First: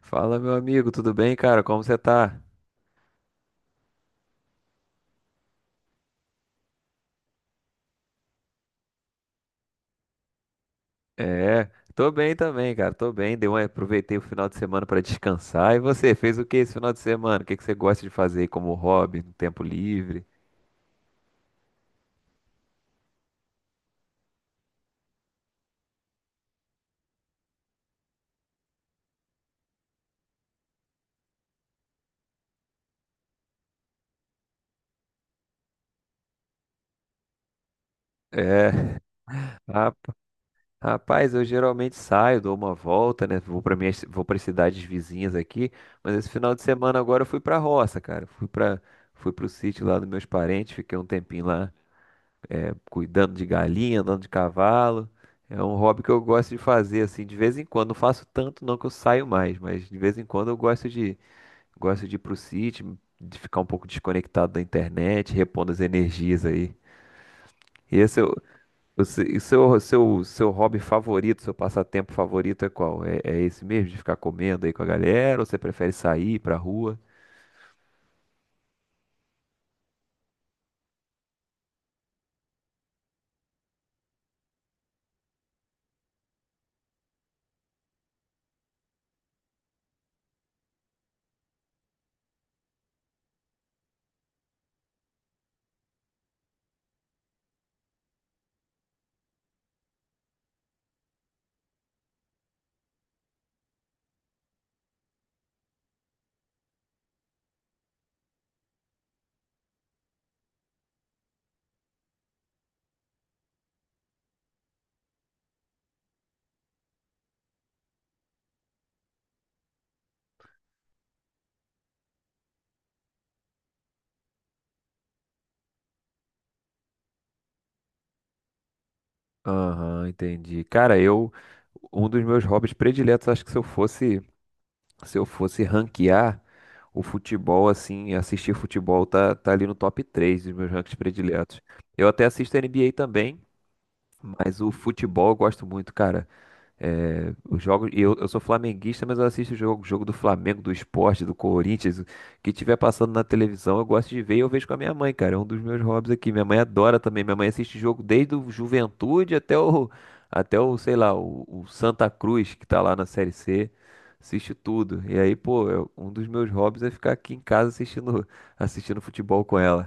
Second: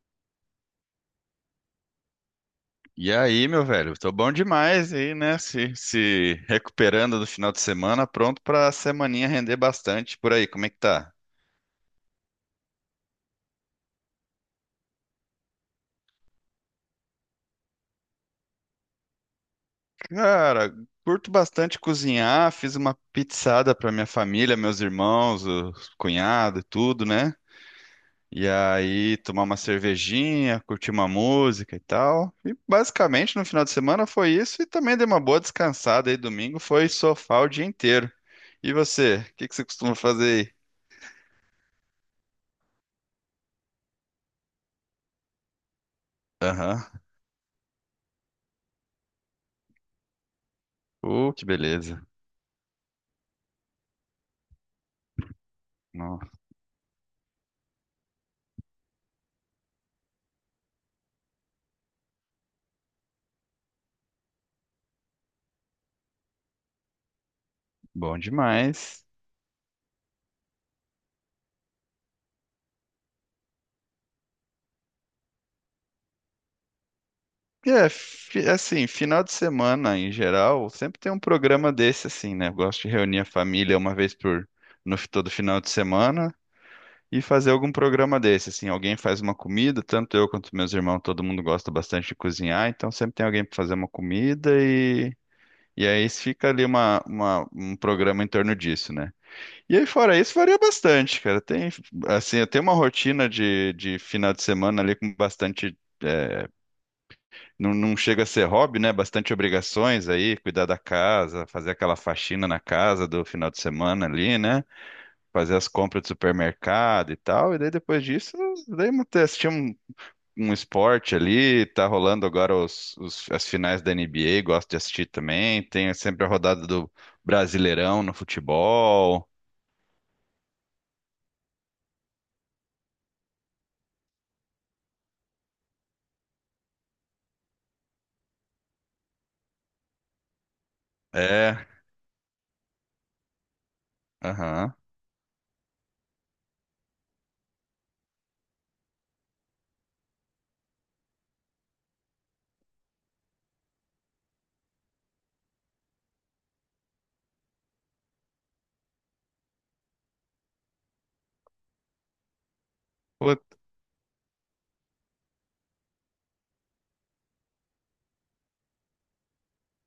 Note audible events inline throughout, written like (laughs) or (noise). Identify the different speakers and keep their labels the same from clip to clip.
Speaker 1: Fala, meu amigo, tudo bem, cara? Como você tá?
Speaker 2: E aí, meu velho, tô bom demais aí, né? Se recuperando do final de semana, pronto pra semaninha render bastante. Por aí, como é que tá?
Speaker 1: É, tô bem também, cara. Tô bem. Aproveitei o final de semana pra descansar. E você, fez o que esse final de semana? O que que você gosta de fazer aí como hobby, no tempo livre?
Speaker 2: Cara, curto bastante cozinhar, fiz uma pizzada pra minha família, meus irmãos, o cunhado e tudo, né? E aí, tomar uma cervejinha, curtir uma música e tal. E basicamente no final de semana foi isso e também dei uma boa descansada aí. Domingo foi sofá o dia inteiro.
Speaker 1: É,
Speaker 2: E você, o que que você costuma
Speaker 1: rap-
Speaker 2: fazer
Speaker 1: rapaz, eu geralmente saio, dou uma volta, né? Vou para cidades vizinhas aqui, mas esse
Speaker 2: aí?
Speaker 1: final de semana
Speaker 2: Aham.
Speaker 1: agora eu fui pra roça, cara. Fui pro sítio lá dos meus parentes, fiquei um
Speaker 2: Que
Speaker 1: tempinho lá
Speaker 2: beleza.
Speaker 1: cuidando de galinha, andando de cavalo. É um hobby que eu
Speaker 2: No-
Speaker 1: gosto de fazer assim de vez em quando. Não faço tanto não que eu saio mais, mas de vez em quando eu gosto de ir pro sítio, de ficar um pouco desconectado da internet, repondo as energias aí. E
Speaker 2: Bom
Speaker 1: esse é o o
Speaker 2: demais.
Speaker 1: se- e seu, seu, seu hobby favorito, seu passatempo favorito é qual? É, é esse mesmo, de ficar comendo aí com a galera, ou você prefere sair pra rua?
Speaker 2: É, assim, final de semana em geral, sempre tem um programa desse assim, né? Eu gosto de reunir a família uma vez por no fi- todo final de semana e fazer algum programa desse, assim, alguém faz uma comida, tanto eu quanto meus irmãos, todo mundo gosta bastante de cozinhar, então sempre tem alguém para fazer uma comida e aí fica ali um programa em torno disso, né? E aí, fora isso, varia bastante, cara. Tem, assim, eu tenho uma rotina de final de semana ali com bastante. É, não chega a ser hobby, né? Bastante obrigações aí, cuidar da casa, fazer aquela faxina na casa do final de semana ali, né? Fazer as compras do supermercado e tal. E daí depois disso, assistir um esporte ali. Tá rolando agora as finais da NBA, gosto de assistir também. Tem sempre a rodada do Brasileirão no futebol.
Speaker 1: Aham, entendi. Cara, um dos meus hobbies prediletos, acho que se eu fosse ranquear o futebol, assim, assistir futebol tá ali no top 3 dos meus rankings prediletos.
Speaker 2: É,
Speaker 1: Eu até assisto NBA também, mas o
Speaker 2: aham.
Speaker 1: futebol eu gosto muito, cara. É, os jogos, e eu sou flamenguista, mas eu assisto o jogo do Flamengo, do esporte, do Corinthians, o que tiver passando na televisão, eu gosto de ver e eu vejo com a minha mãe, cara. É um dos meus hobbies aqui. Minha mãe adora também. Minha mãe assiste jogo desde o até o, sei lá, o Santa Cruz, que tá lá na Série C. Assiste tudo. E aí, pô, um dos meus hobbies é ficar aqui em casa assistindo futebol com ela.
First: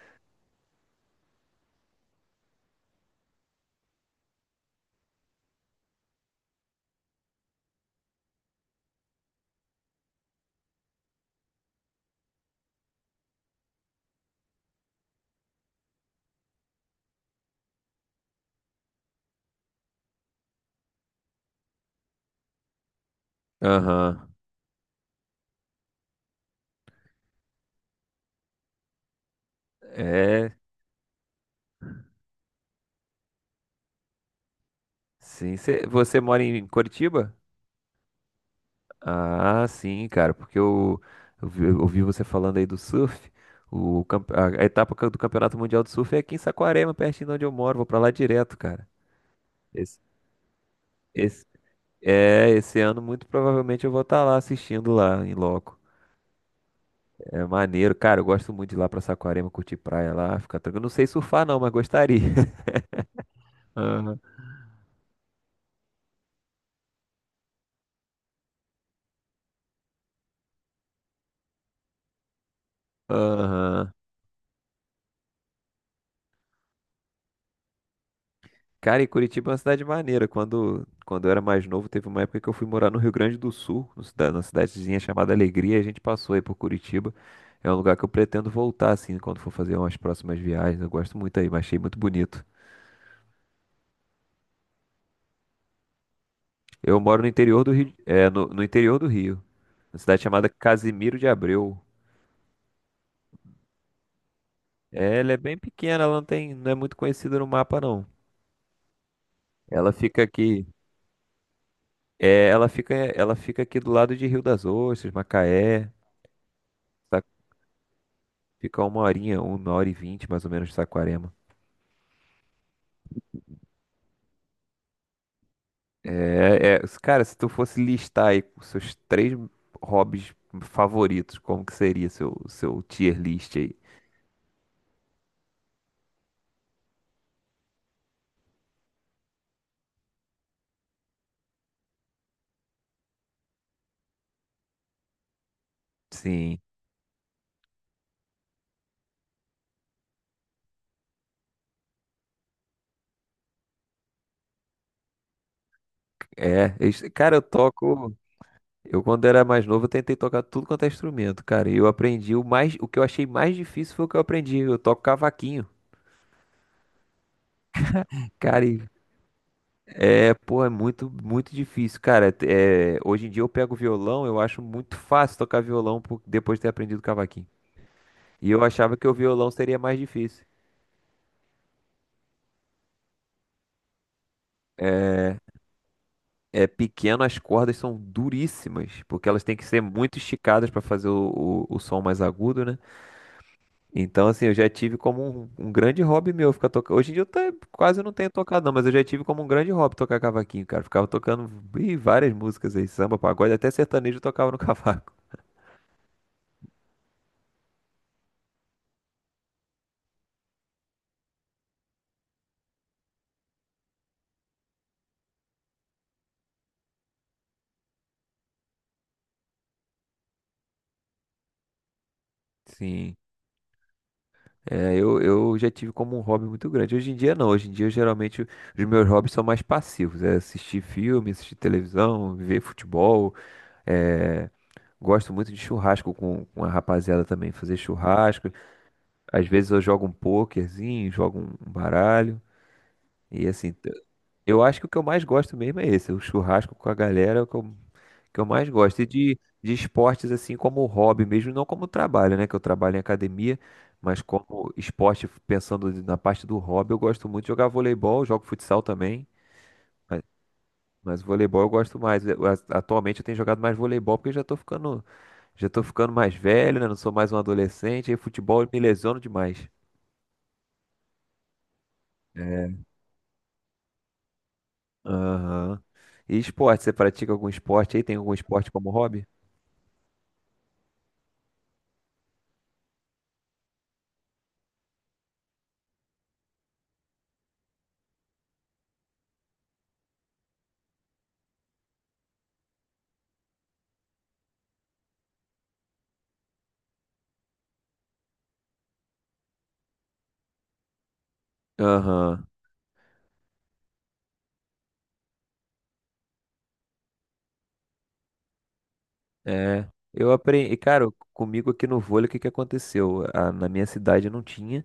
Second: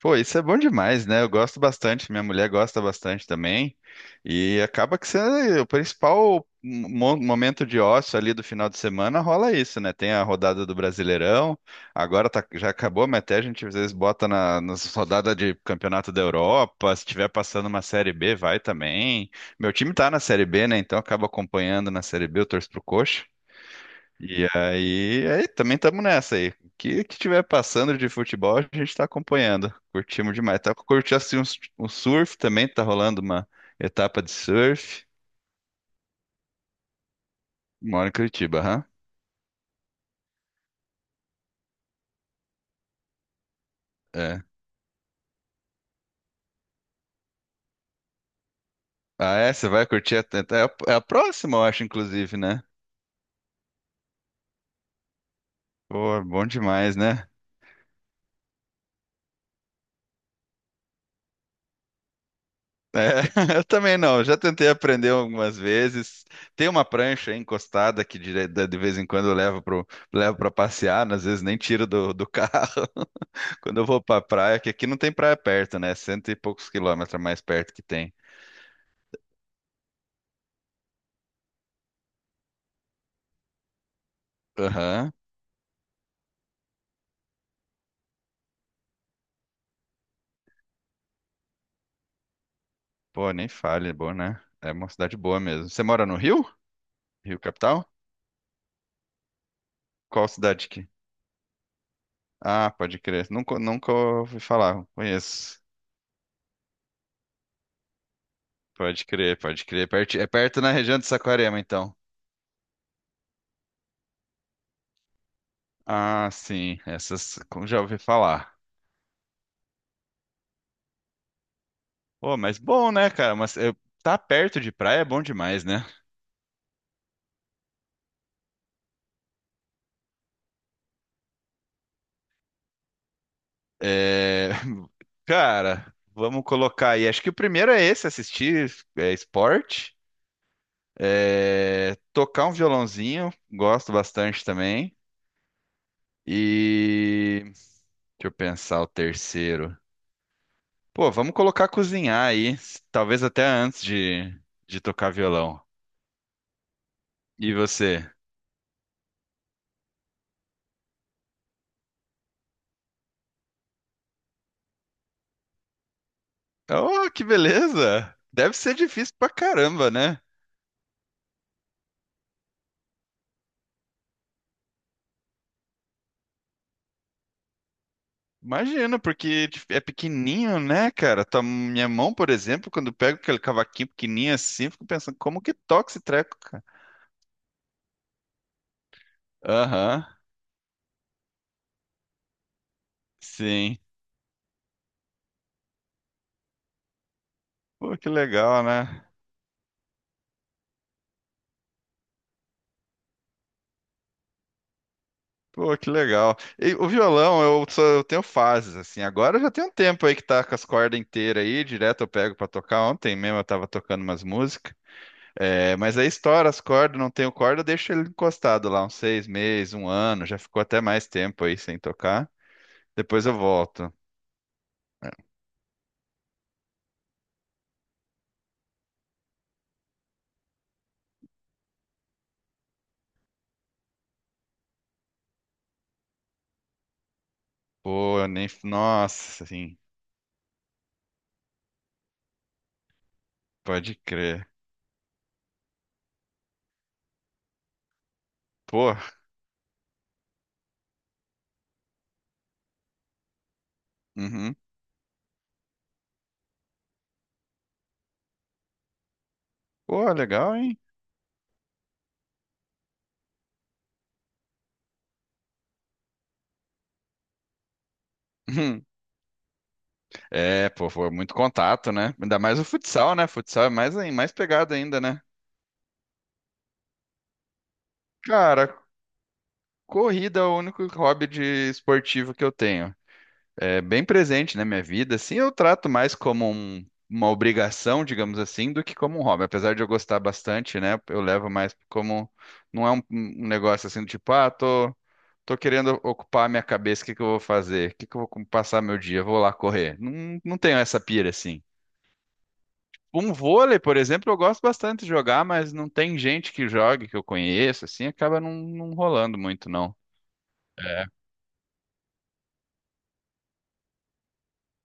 Speaker 2: Pô, isso é bom demais, né? Eu gosto bastante, minha mulher gosta bastante também. E acaba que você, o principal momento de ócio ali do final de semana rola isso, né? Tem a rodada do Brasileirão, já acabou, mas até a gente às vezes bota nas rodadas de Campeonato da Europa. Se tiver passando uma Série B, vai também. Meu time tá na Série B, né? Então acaba acompanhando na Série B, eu torço pro Coxa.
Speaker 1: Aham.
Speaker 2: E aí, aí também estamos nessa aí. O que que tiver passando de futebol, a gente está acompanhando. Curtimos
Speaker 1: É.
Speaker 2: demais. Tá curtindo assim um surf também, tá rolando uma etapa de surf.
Speaker 1: Sim. Você mora em Curitiba?
Speaker 2: Moro em Curitiba, aham.
Speaker 1: Ah, sim, cara, porque eu vi, eu ouvi você falando aí do surf. O, campe-
Speaker 2: É.
Speaker 1: a, a etapa do Campeonato Mundial de Surf é aqui em Saquarema, pertinho de onde eu moro. Vou pra lá direto, cara.
Speaker 2: Ah, é? Você vai
Speaker 1: Esse,
Speaker 2: curtir a... É a
Speaker 1: esse,
Speaker 2: próxima, eu acho, inclusive, né?
Speaker 1: esse ano, muito provavelmente, eu vou estar lá assistindo lá em loco.
Speaker 2: Pô, bom demais, né?
Speaker 1: É maneiro, cara. Eu gosto muito de ir lá pra Saquarema, curtir praia lá, ficar tranquilo. Não sei surfar, não, mas gostaria. (laughs)
Speaker 2: É, (laughs) eu também
Speaker 1: Aham.
Speaker 2: não. Já tentei aprender algumas vezes. Tem uma prancha aí encostada que de vez em quando eu levo levo para passear, às vezes nem tiro do (laughs) carro. Quando eu
Speaker 1: Aham.
Speaker 2: vou pra praia, que aqui não tem praia perto, né? Cento e poucos km mais perto que tem.
Speaker 1: Cara, e Curitiba é uma cidade maneira. Quando eu era mais novo, teve uma época que eu fui morar no Rio Grande do Sul, no numa cidadezinha
Speaker 2: Aham.
Speaker 1: chamada Alegria, e a gente passou aí por Curitiba. É um lugar que eu pretendo voltar, assim, quando for fazer umas próximas viagens. Eu gosto muito aí, mas achei muito bonito.
Speaker 2: Pô, nem fale, é bom, né? É uma cidade boa mesmo. Você mora no Rio?
Speaker 1: Eu moro no
Speaker 2: Rio
Speaker 1: interior do
Speaker 2: capital?
Speaker 1: Rio, no interior do Rio, na cidade
Speaker 2: Qual
Speaker 1: chamada
Speaker 2: cidade que?
Speaker 1: Casimiro de Abreu.
Speaker 2: Ah, pode crer. Nunca ouvi falar.
Speaker 1: É, ela é bem
Speaker 2: Conheço.
Speaker 1: pequena, ela não tem, não é muito conhecida no mapa, não.
Speaker 2: Pode crer, pode crer.
Speaker 1: Ela fica
Speaker 2: É perto
Speaker 1: aqui,
Speaker 2: na região de Saquarema, então.
Speaker 1: ela fica aqui do lado de Rio das Ostras, Macaé.
Speaker 2: Ah, sim. Essas como já ouvi falar.
Speaker 1: Fica uma horinha, uma hora e vinte mais ou menos de Saquarema.
Speaker 2: Pô, mas bom, né, cara? Mas eu... tá perto de praia é bom demais, né?
Speaker 1: É, é, cara, se tu fosse listar aí os seus 3 hobbies favoritos, como que seria seu tier list aí?
Speaker 2: É, (laughs) cara, vamos colocar aí. Acho que o primeiro é esse, assistir é, esporte, é, tocar um violãozinho, gosto bastante também.
Speaker 1: Sim,
Speaker 2: E deixa eu pensar o terceiro. Pô, vamos colocar cozinhar aí, talvez até antes de tocar violão.
Speaker 1: cara, eu
Speaker 2: E você?
Speaker 1: toco. Eu quando era mais novo, eu tentei tocar tudo quanto é instrumento, cara. E eu aprendi o que eu achei mais difícil foi o que eu aprendi. Eu toco cavaquinho,
Speaker 2: Oh, que beleza! Deve
Speaker 1: cara.
Speaker 2: ser
Speaker 1: E
Speaker 2: difícil pra caramba, né?
Speaker 1: é, pô, é muito difícil, cara. É, hoje em dia eu pego violão, eu acho muito fácil tocar violão depois de ter aprendido cavaquinho. E eu achava
Speaker 2: Imagina,
Speaker 1: que o
Speaker 2: porque
Speaker 1: violão
Speaker 2: tipo,
Speaker 1: seria
Speaker 2: é
Speaker 1: mais difícil.
Speaker 2: pequenininho, né, cara? Minha mão, por exemplo, quando eu pego aquele cavaquinho pequenininho assim, eu fico pensando,
Speaker 1: É,
Speaker 2: como que toca esse treco, cara?
Speaker 1: é pequeno, as cordas são duríssimas, porque elas têm que ser
Speaker 2: Aham,
Speaker 1: muito esticadas para fazer o som mais agudo, né?
Speaker 2: sim.
Speaker 1: Então, assim, eu já tive como um grande hobby meu ficar tocando. Hoje em dia eu até
Speaker 2: Pô,
Speaker 1: quase
Speaker 2: que
Speaker 1: não tenho
Speaker 2: legal,
Speaker 1: tocado, não, mas eu já
Speaker 2: né?
Speaker 1: tive como um grande hobby tocar cavaquinho, cara. Ficava tocando várias músicas aí, samba, pagode, até sertanejo eu tocava no (laughs) cavaco.
Speaker 2: Pô, que legal. E o violão, eu, só, eu tenho fases, assim. Agora eu já tem um tempo aí que tá com as cordas inteiras aí, direto eu pego pra tocar. Ontem mesmo eu tava tocando umas músicas. É, mas aí estoura as cordas, não tenho corda, eu deixo ele encostado lá uns seis meses, um ano, já ficou até mais tempo aí sem tocar.
Speaker 1: Sim.
Speaker 2: Depois eu volto.
Speaker 1: Eu já tive como um hobby muito grande. Hoje em dia não, hoje em dia geralmente os meus hobbies são mais passivos. É assistir filme, assistir televisão, ver futebol. é, Gosto muito de churrasco com a rapaziada também, fazer
Speaker 2: Pô, nem.
Speaker 1: churrasco.
Speaker 2: Nossa,
Speaker 1: Às vezes
Speaker 2: assim,
Speaker 1: eu jogo um pokerzinho, jogo um baralho. E assim, t-
Speaker 2: pode crer.
Speaker 1: eu acho que o que eu mais gosto mesmo é esse, o churrasco com a galera, é o que eu mais
Speaker 2: Pô,
Speaker 1: gosto. E de esportes assim como hobby mesmo, não como trabalho, né? Que eu trabalho em academia, mas
Speaker 2: uhum.
Speaker 1: como esporte, pensando na parte do hobby, eu gosto muito de jogar voleibol, jogo futsal também.
Speaker 2: Pô,
Speaker 1: Mas,
Speaker 2: legal, hein? (laughs)
Speaker 1: mas voleibol eu gosto mais. Atualmente eu tenho jogado mais voleibol porque eu já tô ficando mais velho, né? Não sou mais um adolescente, e futebol eu me
Speaker 2: Uhum.
Speaker 1: lesiono demais.
Speaker 2: É, pô, foi muito contato, né? Ainda mais o
Speaker 1: É.
Speaker 2: futsal, né? Futsal é mais, mais pegado ainda, né?
Speaker 1: Aham. E esporte, você pratica algum esporte aí? Tem algum
Speaker 2: Cara,
Speaker 1: esporte como hobby?
Speaker 2: corrida é o único hobby de esportivo que eu tenho. É bem presente na minha vida, assim, eu trato mais como uma obrigação, digamos assim, do que como um hobby. Apesar de eu gostar bastante, né? Eu levo mais como. Não é um negócio assim, tipo, ah, tô. Tô querendo ocupar a minha cabeça, o que que eu vou fazer? O que que eu vou passar meu dia? Vou lá correr. Não tenho essa pira assim.
Speaker 1: Aham.
Speaker 2: Um vôlei, por exemplo, eu gosto bastante de jogar, mas não tem gente que jogue, que eu conheço, assim, acaba não rolando muito,
Speaker 1: É,
Speaker 2: não.
Speaker 1: eu aprendi, cara, comigo aqui no vôlei, o que que aconteceu? Na minha cidade não tinha.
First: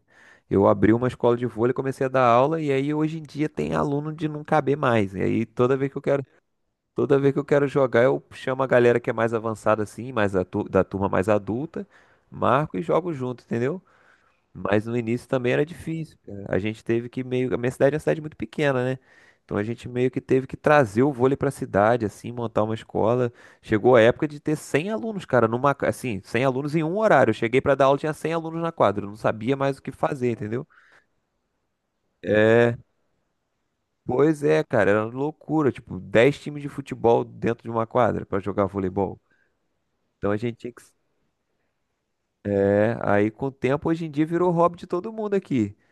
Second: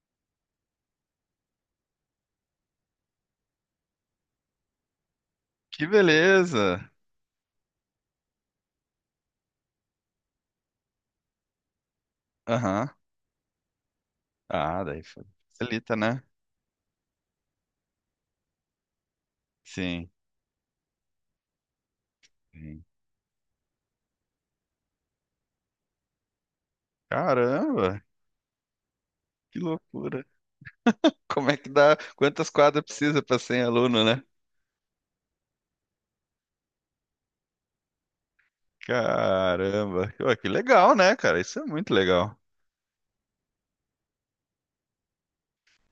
Speaker 1: Eu abri uma escola de vôlei, comecei a dar aula e aí hoje em dia tem aluno de não caber mais. E aí
Speaker 2: Que beleza!
Speaker 1: toda vez que eu quero jogar, eu chamo a galera que é mais avançada assim, da turma mais adulta, marco e
Speaker 2: Aham.
Speaker 1: jogo junto, entendeu?
Speaker 2: Ah,
Speaker 1: Mas no início também era
Speaker 2: facilita,
Speaker 1: difícil,
Speaker 2: né?
Speaker 1: cara. A gente teve que meio. A minha cidade é uma cidade muito pequena, né? Então a gente meio
Speaker 2: Sim.
Speaker 1: que teve que trazer o vôlei pra cidade, assim, montar uma
Speaker 2: Sim.
Speaker 1: escola. Chegou a época de ter 100 alunos, cara, assim, 100 alunos em um horário. Eu cheguei pra dar aula,
Speaker 2: Caramba,
Speaker 1: tinha 100 alunos na quadra. Eu não sabia
Speaker 2: que
Speaker 1: mais o que
Speaker 2: loucura.
Speaker 1: fazer, entendeu?
Speaker 2: Como é que dá? Quantas quadras precisa para 100 aluno, né?
Speaker 1: Pois é, cara, era loucura. Tipo, 10 times de futebol dentro de uma quadra pra jogar voleibol.
Speaker 2: Caramba,
Speaker 1: Então
Speaker 2: ué,
Speaker 1: a
Speaker 2: que
Speaker 1: gente tinha que.
Speaker 2: legal, né, cara? Isso é muito legal.
Speaker 1: É, aí com o tempo, hoje em dia virou hobby de todo mundo aqui. (laughs)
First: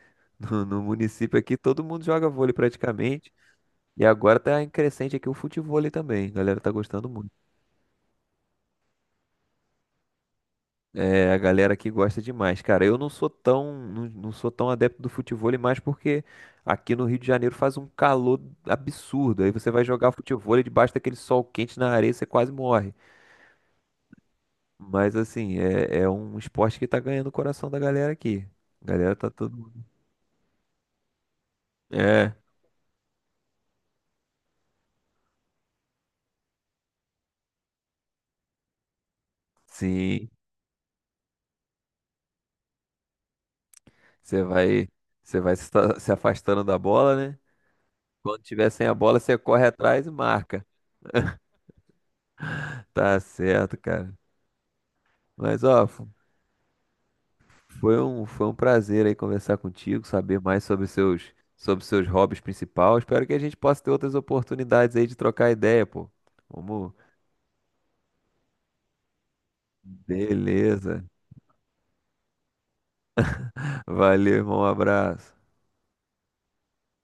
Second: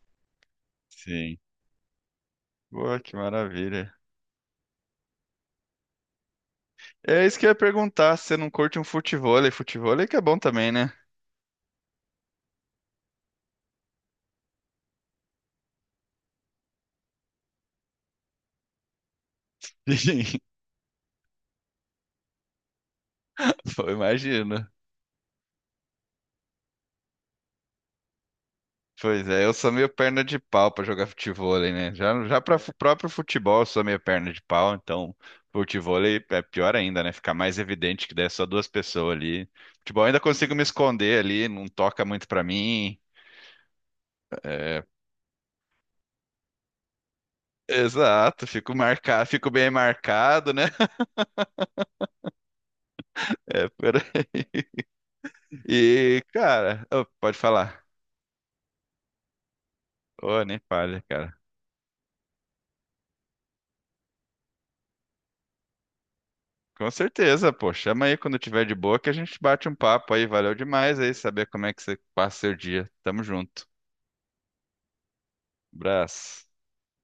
Speaker 1: No município
Speaker 2: Sim.
Speaker 1: aqui, todo mundo joga vôlei
Speaker 2: Pô, que
Speaker 1: praticamente.
Speaker 2: maravilha.
Speaker 1: E agora tá em crescente aqui o futevôlei também. A galera tá gostando
Speaker 2: É
Speaker 1: muito.
Speaker 2: isso que eu ia perguntar, se você não curte um futevôlei, futevôlei que é bom também, né?
Speaker 1: É, a galera aqui gosta demais. Cara, eu não sou tão, não, não sou tão adepto do futevôlei mais porque aqui no Rio de Janeiro faz um calor absurdo. Aí você vai jogar
Speaker 2: (laughs)
Speaker 1: futevôlei debaixo daquele sol quente na areia, você quase morre.
Speaker 2: Pô, imagina.
Speaker 1: Mas assim, é um esporte que tá ganhando o coração da galera aqui. A galera
Speaker 2: Pois
Speaker 1: tá
Speaker 2: é, eu
Speaker 1: todo.
Speaker 2: sou meio perna de pau pra jogar futevôlei, né?
Speaker 1: É,
Speaker 2: Já para próprio futebol eu sou meio perna de pau, então futevôlei é pior ainda, né? Fica mais evidente que daí é só duas pessoas ali. Futebol eu ainda
Speaker 1: sim.
Speaker 2: consigo me esconder ali, não toca muito pra mim.
Speaker 1: Você
Speaker 2: É,
Speaker 1: vai, você vai se afastando da bola, né? Quando
Speaker 2: exato,
Speaker 1: tiver
Speaker 2: fico
Speaker 1: sem a bola,
Speaker 2: marcado,
Speaker 1: você
Speaker 2: fico
Speaker 1: corre
Speaker 2: bem
Speaker 1: atrás e
Speaker 2: marcado, né?
Speaker 1: marca.
Speaker 2: (laughs)
Speaker 1: Tá
Speaker 2: É,
Speaker 1: certo,
Speaker 2: por
Speaker 1: cara.
Speaker 2: aí.
Speaker 1: Mas ó,
Speaker 2: E, cara, ô, pode falar.
Speaker 1: foi um prazer aí conversar contigo, saber
Speaker 2: Ô, nem
Speaker 1: mais
Speaker 2: falha, cara.
Speaker 1: sobre seus hobbies principais. Espero que a gente possa ter outras oportunidades aí de trocar ideia, pô.
Speaker 2: Com
Speaker 1: Vamos.
Speaker 2: certeza, pô. Chama aí quando tiver de boa que a gente bate um papo aí. Valeu demais
Speaker 1: Beleza.
Speaker 2: aí saber como é que você passa seu dia. Tamo junto.
Speaker 1: Valeu, irmão. Um abraço.
Speaker 2: Abraço.